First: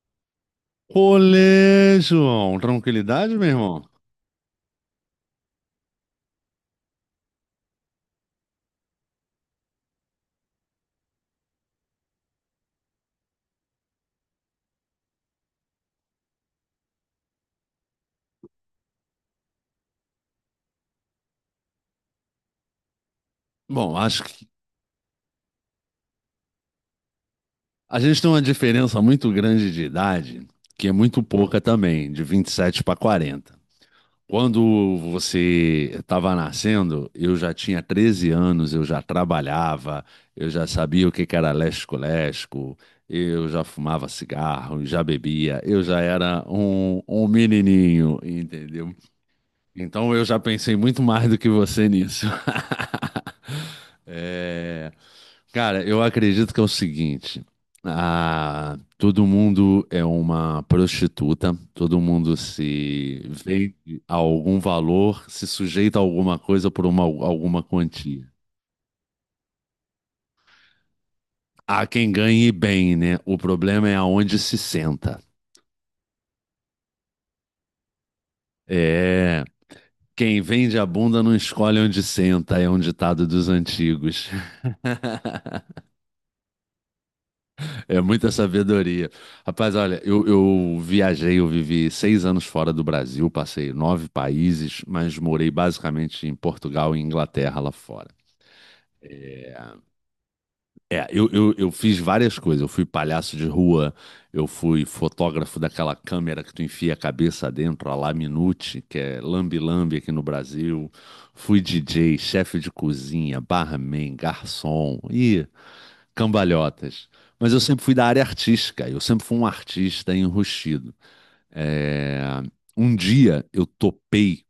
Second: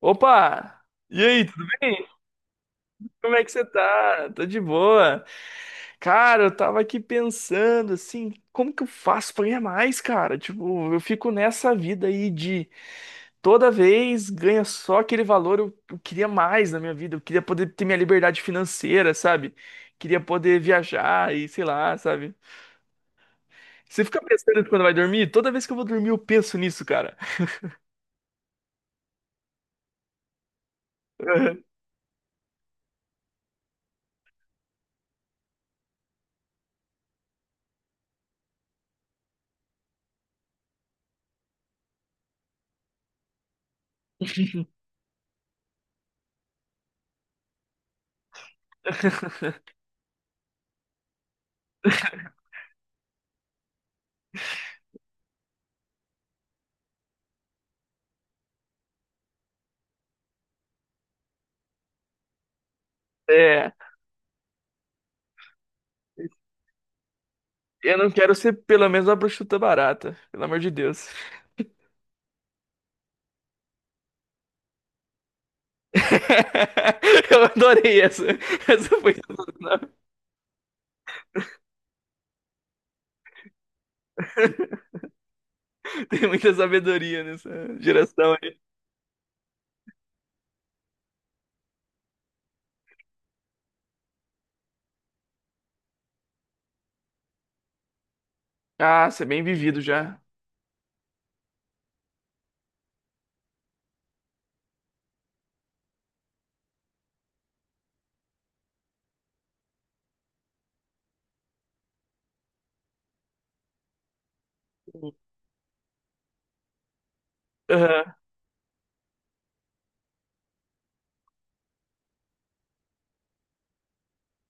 Opa! E aí, tudo Olê, bem? João. Como Tranquilidade, é meu que você irmão? tá? Tô de boa. Cara, eu tava aqui pensando assim, como que eu faço pra ganhar mais, cara? Tipo, eu fico nessa vida aí de toda vez ganha só aquele valor, eu queria mais na minha vida, eu queria poder ter minha liberdade financeira, sabe? Queria poder viajar e sei lá, sabe? Bom, Você fica acho que pensando quando vai dormir? Toda vez que eu vou dormir, eu penso nisso, cara. a gente tem uma diferença muito grande de idade, que é muito pouca também, de 27 para 40. Quando você estava nascendo, eu já tinha 13 anos, eu já trabalhava, eu já sabia o que que era lesco-lesco, eu já fumava cigarro, já bebia, eu já era um menininho, entendeu? Então eu já pensei muito mais do que você nisso. É. Cara, eu acredito que é o seguinte: ah, todo mundo é uma prostituta, todo mundo se É. vende a algum valor, se sujeita a alguma coisa por alguma Eu não quantia. quero ser pelo menos uma bruxuta barata, pelo amor de Deus. Há quem ganhe bem, né? O problema é aonde se senta. Eu adorei essa. Essa foi É. sensacional. Quem vende a bunda não escolhe onde senta, é um ditado dos antigos. Tem muita sabedoria nessa É muita geração aí. sabedoria. Rapaz, olha, eu viajei, eu vivi 6 anos fora do Brasil, passei nove países, mas morei basicamente em Portugal e Inglaterra lá fora. Ah, você é bem É, vivido já. é, eu fiz várias coisas. Eu fui palhaço de rua, eu fui fotógrafo daquela câmera que tu enfia a cabeça dentro, a Laminute, que é lambe-lambe aqui no Brasil. Fui DJ, chefe de cozinha, barman, garçom. Ih, cambalhotas. Mas eu sempre fui da Aham. área artística, eu sempre fui um artista enrustido. É. Um dia eu topei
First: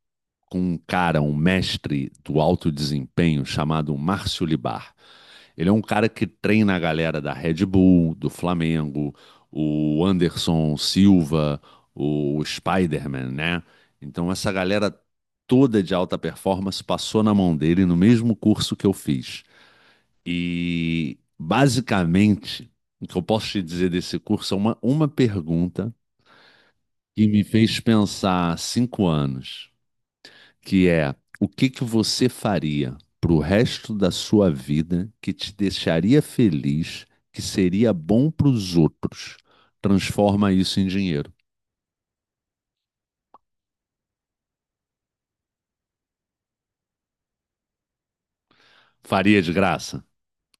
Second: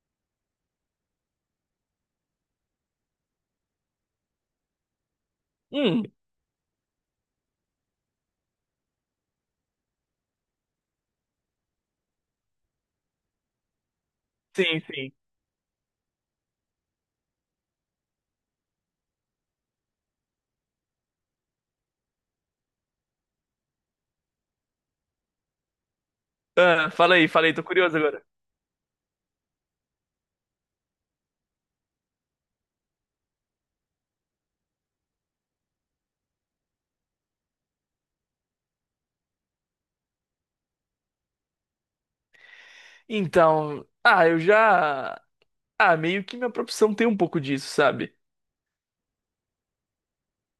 com um cara, um mestre do alto desempenho chamado Márcio Libar. Ele é um Hum, cara que treina a galera da Red Bull, do Flamengo, o Anderson Silva, o Spider-Man, né? Então essa sim, galera sim. toda de alta performance passou na mão dele no mesmo curso que eu fiz. E basicamente, o que eu posso te dizer desse curso é uma pergunta Ah, que me fala aí, tô fez curioso agora. pensar há 5 anos, que é o que que você faria para o resto da sua vida que te deixaria feliz, que seria bom para os outros? Transforma isso em dinheiro. Então, ah, eu já. Ah, meio que minha profissão tem um pouco disso, sabe? Faria de graça?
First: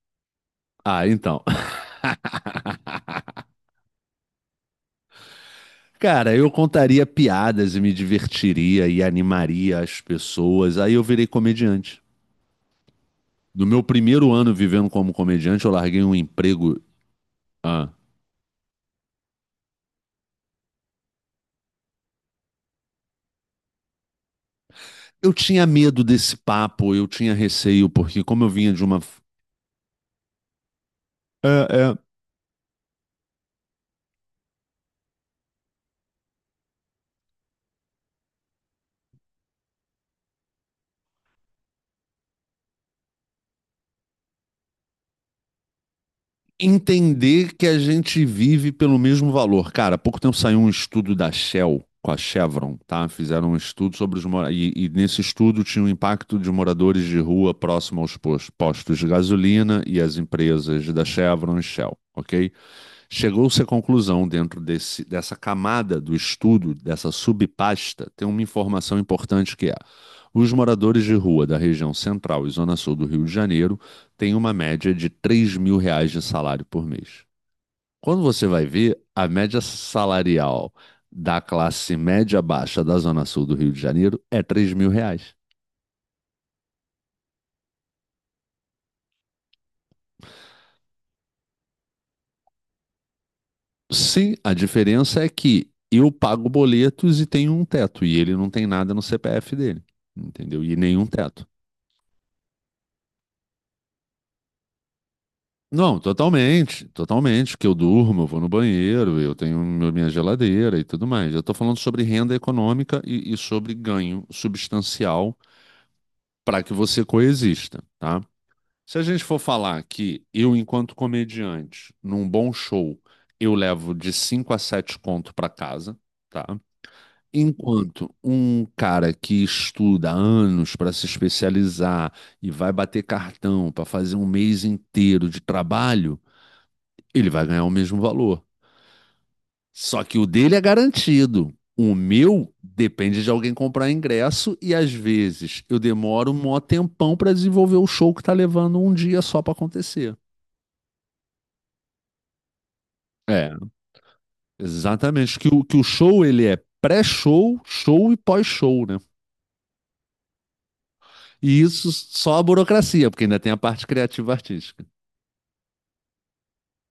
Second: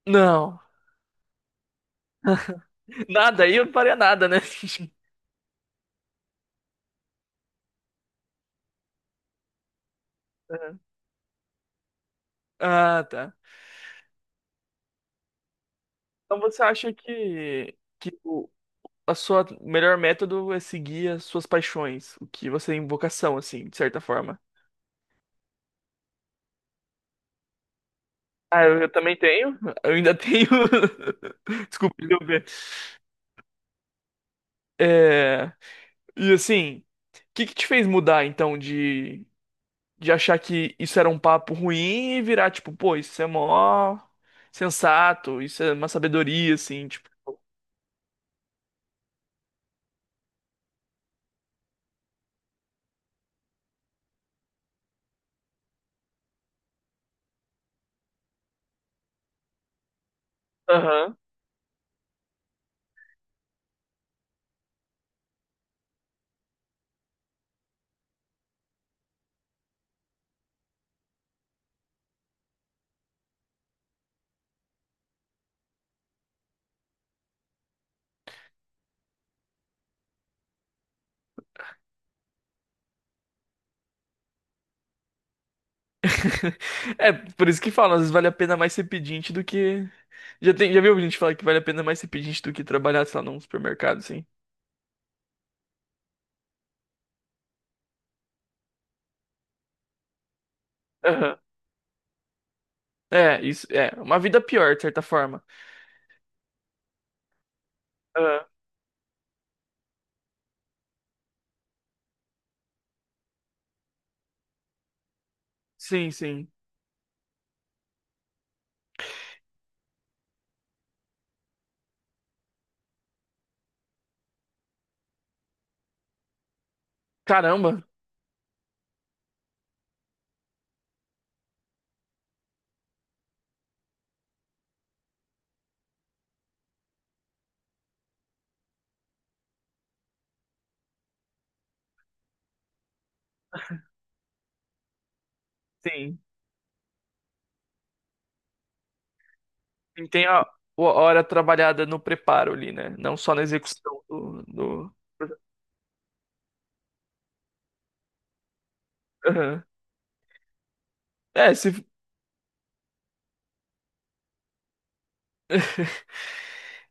Não, Ah, então. nada, aí eu não faria nada, né? Cara, eu contaria piadas e me divertiria e animaria as pessoas. Aí eu virei comediante. Ah, tá. No meu primeiro ano vivendo como comediante, eu larguei um Então você emprego. acha Ah, que o a sua melhor método é seguir as suas paixões, o que você tem vocação, assim, de certa forma. eu tinha medo desse papo, eu tinha receio, porque como eu Ah, vinha eu, de eu uma. também tenho. Eu ainda tenho. É, é, Desculpa, deu ver. É... E assim, o que que te fez mudar, então, de achar que isso era um papo ruim e virar, tipo, pô, isso é mó sensato, isso é uma sabedoria, assim, tipo. entender que a gente vive pelo mesmo valor. Cara, há pouco tempo saiu um estudo da Shell com a Chevron, tá? Fizeram um estudo sobre os moradores. E, nesse estudo tinha o impacto de moradores de rua próximo aos postos de gasolina e as empresas da Aham. Chevron e Shell, ok? Chegou-se à conclusão, dentro dessa camada do estudo, dessa subpasta, tem uma informação importante que é: os moradores de rua da região central e zona sul do Rio de Janeiro tem uma média de R$ 3.000 de salário por mês. Quando você vai ver, a média salarial da classe média baixa da Zona Sul do Rio de Janeiro é R$ 3.000. É, por isso que falam, às vezes vale a pena mais ser pedinte do que. Já tem, já viu gente falar que vale a pena mais ser pedinte do que trabalhar, sei lá, num supermercado, assim? Sim, a diferença é que eu pago boletos e tenho um teto, e ele não tem nada no CPF dele, entendeu? E nenhum Aham. teto. É, isso, é. Uma vida pior, de certa forma. Não, totalmente, totalmente, que eu durmo, eu vou Aham. no banheiro, eu tenho meu- minha geladeira e tudo mais. Eu estou falando sobre renda econômica e sobre ganho substancial Sim, sim. para que você coexista, tá? Se a gente for falar que eu, enquanto comediante, num bom show, eu levo de 5 a 7 conto para casa, tá? Caramba, Enquanto um cara que estuda há anos para se especializar e vai bater cartão para fazer um mês inteiro de trabalho, ele vai ganhar o mesmo valor. Só que o dele é garantido. O meu depende de alguém comprar ingresso e às vezes eu sim. demoro um mó tempão para desenvolver o show que tá levando um dia só para Sim, acontecer. tem a, a hora trabalhada no preparo ali, né? Não só na É, execução do... exatamente. Que o show ele é pré-show, show e pós-show, né? Aham. É, E se, isso só a burocracia, porque ainda tem a parte criativa artística.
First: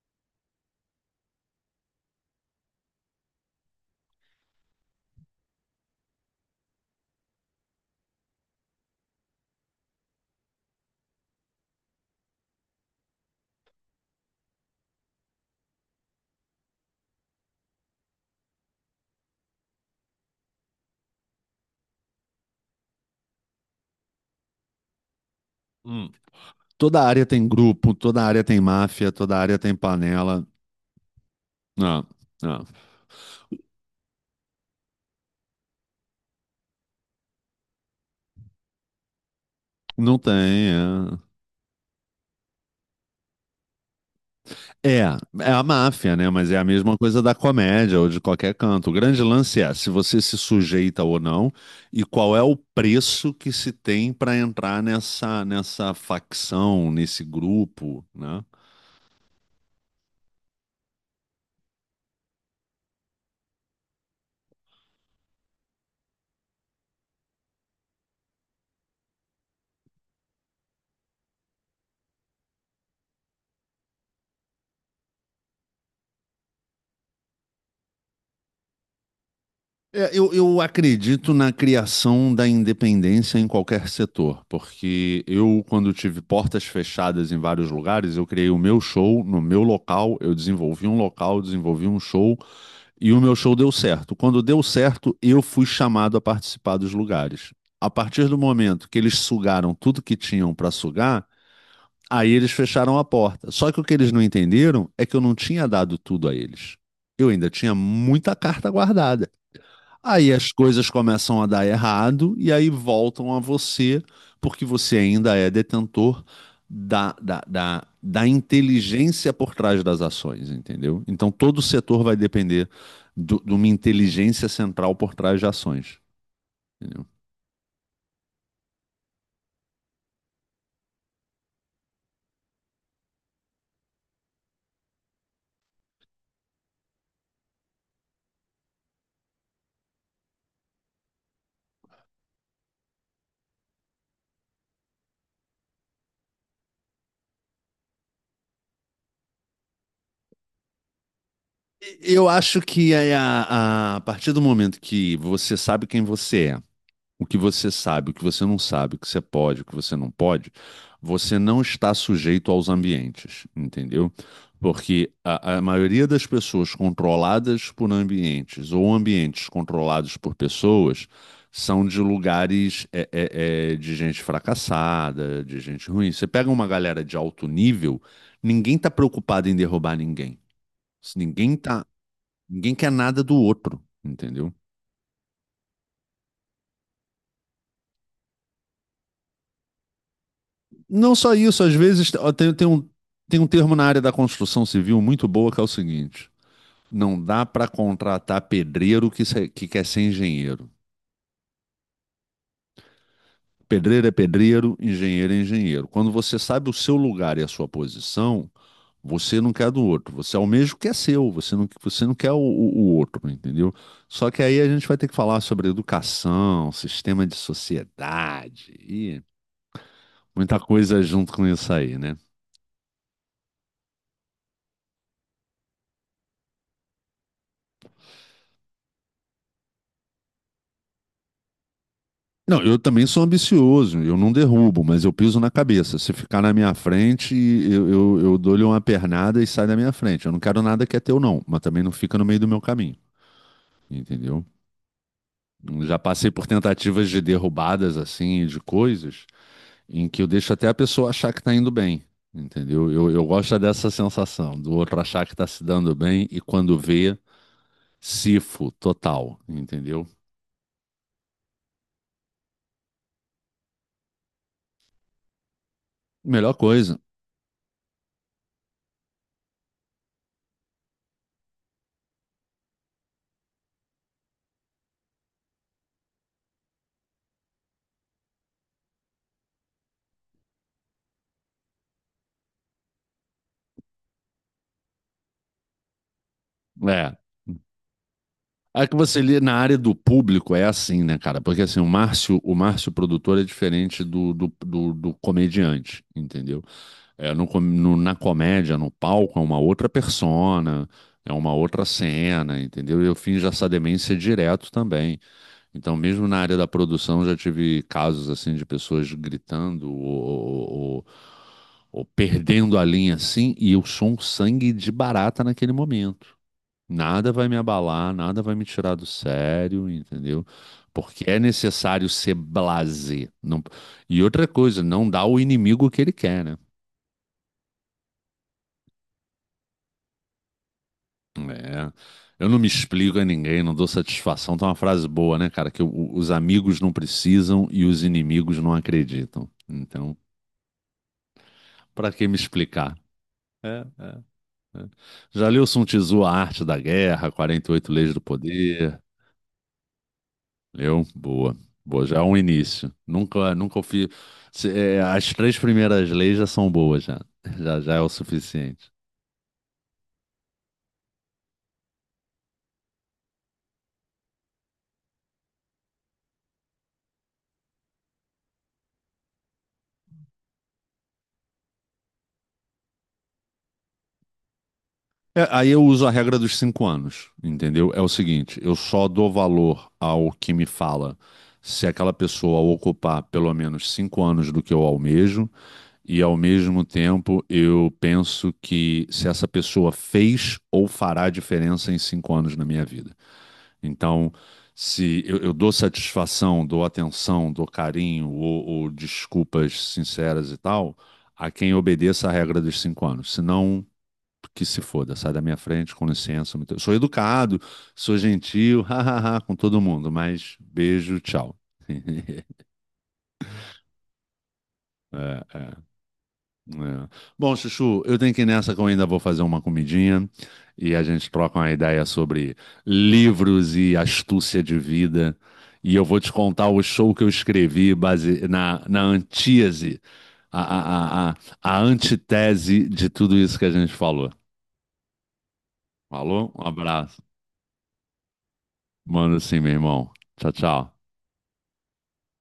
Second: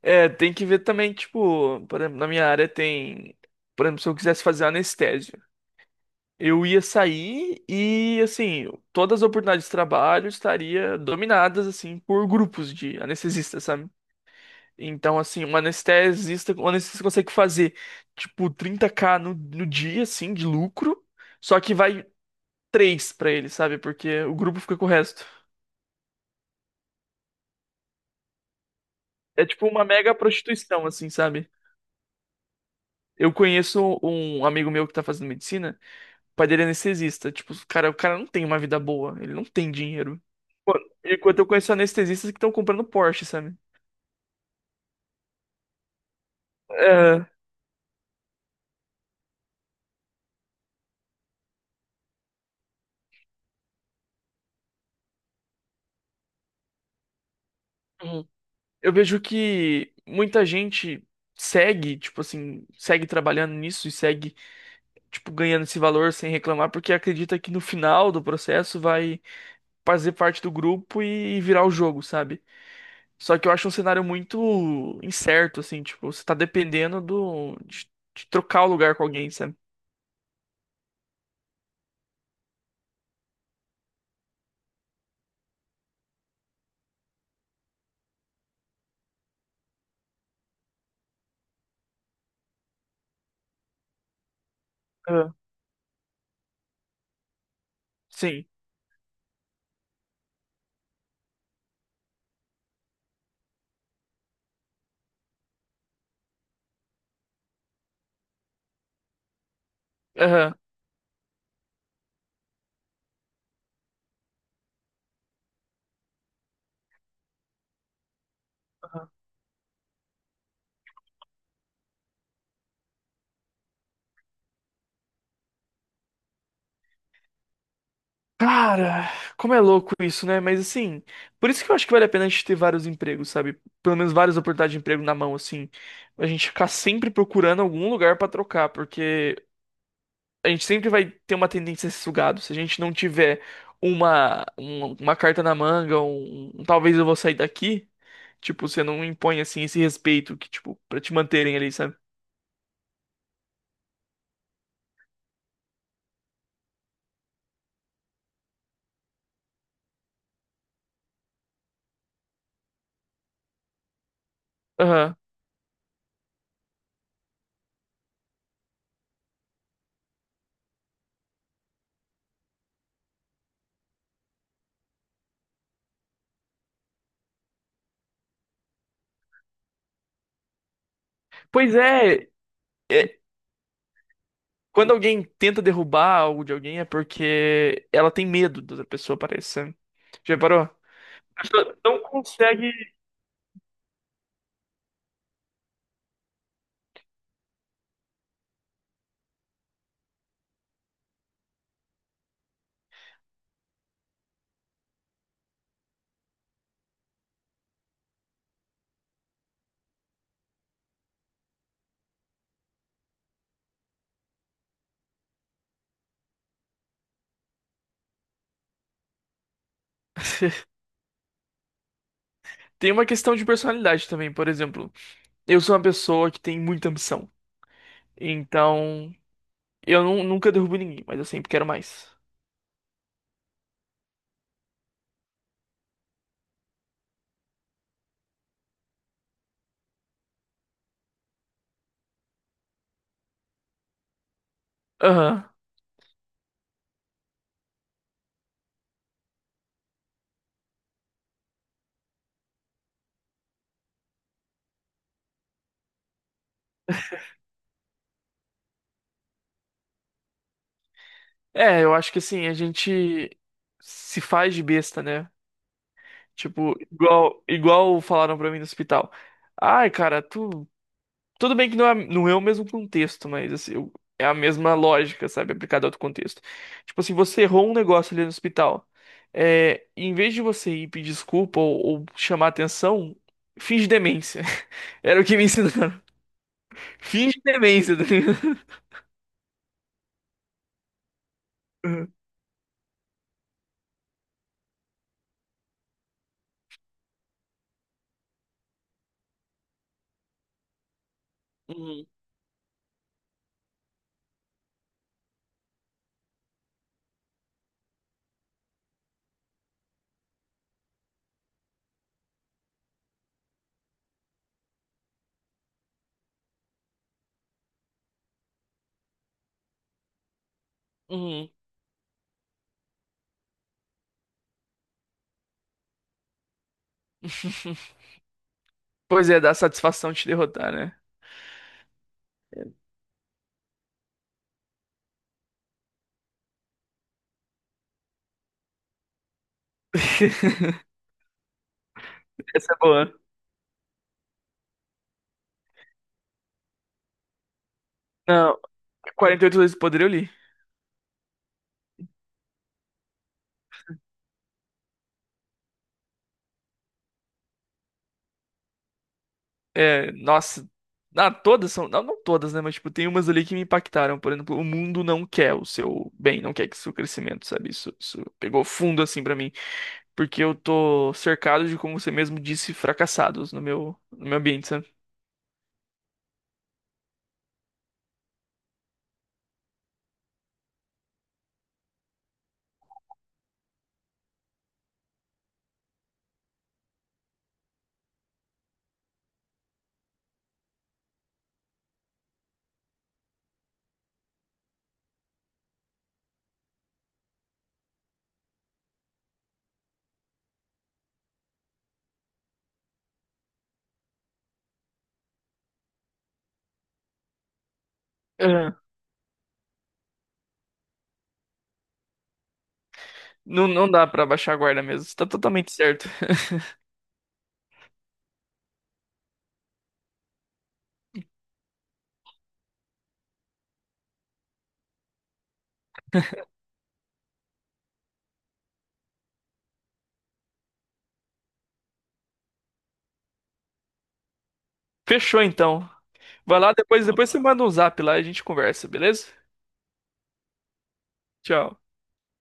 é, tem que ver também, tipo, por exemplo, na minha área tem. Por exemplo, se eu quisesse fazer anestésio. Eu ia sair e, assim, todas as oportunidades de trabalho estaria dominadas, assim, por grupos de anestesistas, sabe? Então, assim, um anestesista consegue fazer, tipo, 30k no dia, assim, de lucro, só que vai três pra ele, sabe? Porque o grupo fica com o resto. Hum. Toda área tem grupo, toda área tem máfia, toda É área tipo tem uma mega panela. prostituição, assim, sabe? Não, não. Eu conheço um amigo meu que tá fazendo medicina. O pai dele é anestesista. Tipo, o cara não tem uma vida boa. Ele não tem Não dinheiro. tem, Pô, é. enquanto eu conheço anestesistas que estão comprando Porsche, sabe? É, é a máfia, né? Mas é a mesma coisa É, da comédia ou de qualquer canto. O grande lance é se você se sujeita ou não e qual é o preço que se tem para entrar nessa facção, nesse grupo, uhum. né? Eu vejo que muita gente segue, tipo assim, segue trabalhando nisso e segue, tipo, ganhando esse valor sem reclamar, porque acredita que no final do processo vai fazer parte do grupo e virar o jogo, sabe? Só que eu acho um cenário muito incerto, assim, tipo, você tá dependendo de trocar o lugar com alguém, sabe? É, eu acredito na criação da independência em qualquer setor, porque eu, quando tive portas fechadas em vários lugares, eu criei o meu show no meu local, eu desenvolvi um local, desenvolvi um show. E o meu show deu certo. Quando deu certo, Aham. eu fui chamado a participar dos lugares. A partir do Sim. momento que eles sugaram tudo que tinham para sugar, aí eles fecharam a porta. Só que o que eles não entenderam é que eu não tinha dado tudo a eles. Eu ainda tinha muita carta guardada. Aí as Aham. coisas começam a dar errado e aí voltam a você, porque você ainda é detentor da inteligência por trás das ações, entendeu? Então todo setor vai depender de uma inteligência central por trás de ações, entendeu? Cara, como é louco isso, né? Mas assim, por isso que eu acho que vale a pena a gente ter vários empregos, sabe? Pelo menos várias oportunidades de emprego na mão, assim. A gente ficar sempre procurando algum lugar pra trocar, porque a gente sempre vai ter uma tendência a ser sugado. Se a gente não tiver uma carta na manga, um talvez eu vou sair daqui, tipo, você não impõe assim esse respeito que, tipo, pra te manterem ali, sabe? Eu acho que é a partir do momento que você sabe quem você é, o que você sabe, o que você não sabe, o que você pode, o que você não pode, você não está sujeito aos ambientes, entendeu? Porque Aham. a maioria das pessoas controladas por ambientes ou ambientes controlados por pessoas são de lugares de gente fracassada, de gente ruim. Você pega uma galera de alto nível, ninguém está preocupado em derrubar ninguém. Ninguém Pois tá, é, ninguém quer é, nada do outro, entendeu? quando alguém tenta derrubar algo de alguém é porque ela tem medo da outra pessoa, parece. Já reparou? Não só A isso, às pessoa não vezes ó, tem, tem consegue. um, tem um termo na área da construção civil muito boa que é o seguinte: não dá para contratar pedreiro que, se- que quer ser engenheiro. Pedreiro é pedreiro, engenheiro é engenheiro. Quando você sabe o seu lugar e a sua posição, você não quer do outro. Você almeja o que é seu, você não quer o outro, entendeu? Só que aí a gente vai ter que falar sobre educação, sistema de sociedade e muita coisa junto com isso aí, né? Tem uma questão de personalidade também, por exemplo. Eu sou uma pessoa que tem muita ambição. Então, nunca derrubo ninguém, mas eu sempre quero mais. Não, eu também sou ambicioso, eu não derrubo, mas eu piso na cabeça. Se ficar na minha frente, eu dou-lhe uma pernada e sai da minha frente. Eu não quero nada que é teu, não, mas também não fica no meio do meu caminho, entendeu? Aham. Já passei por tentativas de derrubadas, assim, de coisas, em que eu deixo até a pessoa achar que tá indo bem, entendeu? Eu gosto dessa sensação, do outro achar que tá se dando bem e quando vê, cifo total, entendeu? É, eu acho que assim, a gente se faz de besta, né? Melhor Tipo, coisa. Igual falaram pra mim no hospital. Ai, cara, tu. Tudo bem que não é o mesmo contexto, mas assim, eu- é a mesma lógica, sabe? Aplicada a outro contexto. Tipo assim, você errou um negócio ali no hospital. É, em vez de você ir pedir desculpa ou chamar atenção, finge demência. Era o que me ensinaram. É. Finge demência, tá ligado? A que você lê na área do público é assim, né, cara? Porque assim, Uhum, o Márcio produtor é diferente do comediante, entendeu? É, no na comédia, no palco, é uma outra persona, é uma outra uhum. cena, entendeu? Eu finjo essa demência direto também. Então, mesmo na área da produção, já tive casos assim de pessoas gritando ou perdendo a linha assim, e eu sou um sangue de barata naquele momento. Nada vai me abalar, nada vai me tirar do sério, entendeu? Porque é Uhum. necessário ser blasé. Não. E outra coisa, não dá ao inimigo o que ele quer, né? Pois é, dá satisfação te derrotar, né? É. Eu não me explico a ninguém, não dou satisfação. Tá uma frase boa, né, cara? Os amigos não precisam e os inimigos não acreditam. Então, pra que me Essa é explicar? boa. É, é, é. Já leu Sun Tzu, A Arte da Guerra, 48 Leis do Não, Poder? 48 vezes do poder eu li. Eu? Boa. Boa, já é um início. Nunca, nunca fiz. É, as três primeiras leis já são boas, já. Já, já é o suficiente. É, nossa. Ah, todas são. Não, não todas, né? Mas, tipo, tem umas ali que me impactaram. Por exemplo, o mundo não quer o seu bem, não quer que seu crescimento, sabe? Isso pegou fundo, assim, pra mim. Porque eu tô cercado de, como você mesmo disse, fracassados no meu ambiente, sabe? É, aí eu uso a regra dos 5 anos, entendeu? É o seguinte, eu só dou valor ao que me fala se aquela pessoa ocupar pelo menos 5 anos do que eu almejo, e ao mesmo tempo eu penso que se essa pessoa fez ou fará diferença em 5 anos na minha vida. Então, se eu dou satisfação, dou atenção, dou carinho ou desculpas sinceras e tal, a quem obedeça a regra dos 5 anos. Se não, que se foda, sai da minha frente, com licença. Sou educado, sou É. gentil, hahaha, com todo mundo, mas beijo, tchau. Não, não dá pra baixar a guarda mesmo. Você É, tá é. totalmente certo. É. Bom, Chuchu, eu tenho que ir nessa que eu ainda vou fazer uma comidinha e a gente troca uma ideia sobre livros e astúcia de vida. E eu vou te contar o show que eu escrevi base na antítese, a, a, a, a a antitese de tudo isso que a gente falou. Fechou, então. Falou? Vai Um lá, abraço. depois você manda um zap lá e a gente conversa, beleza? Manda sim, meu irmão. Tchau, tchau. Tchau.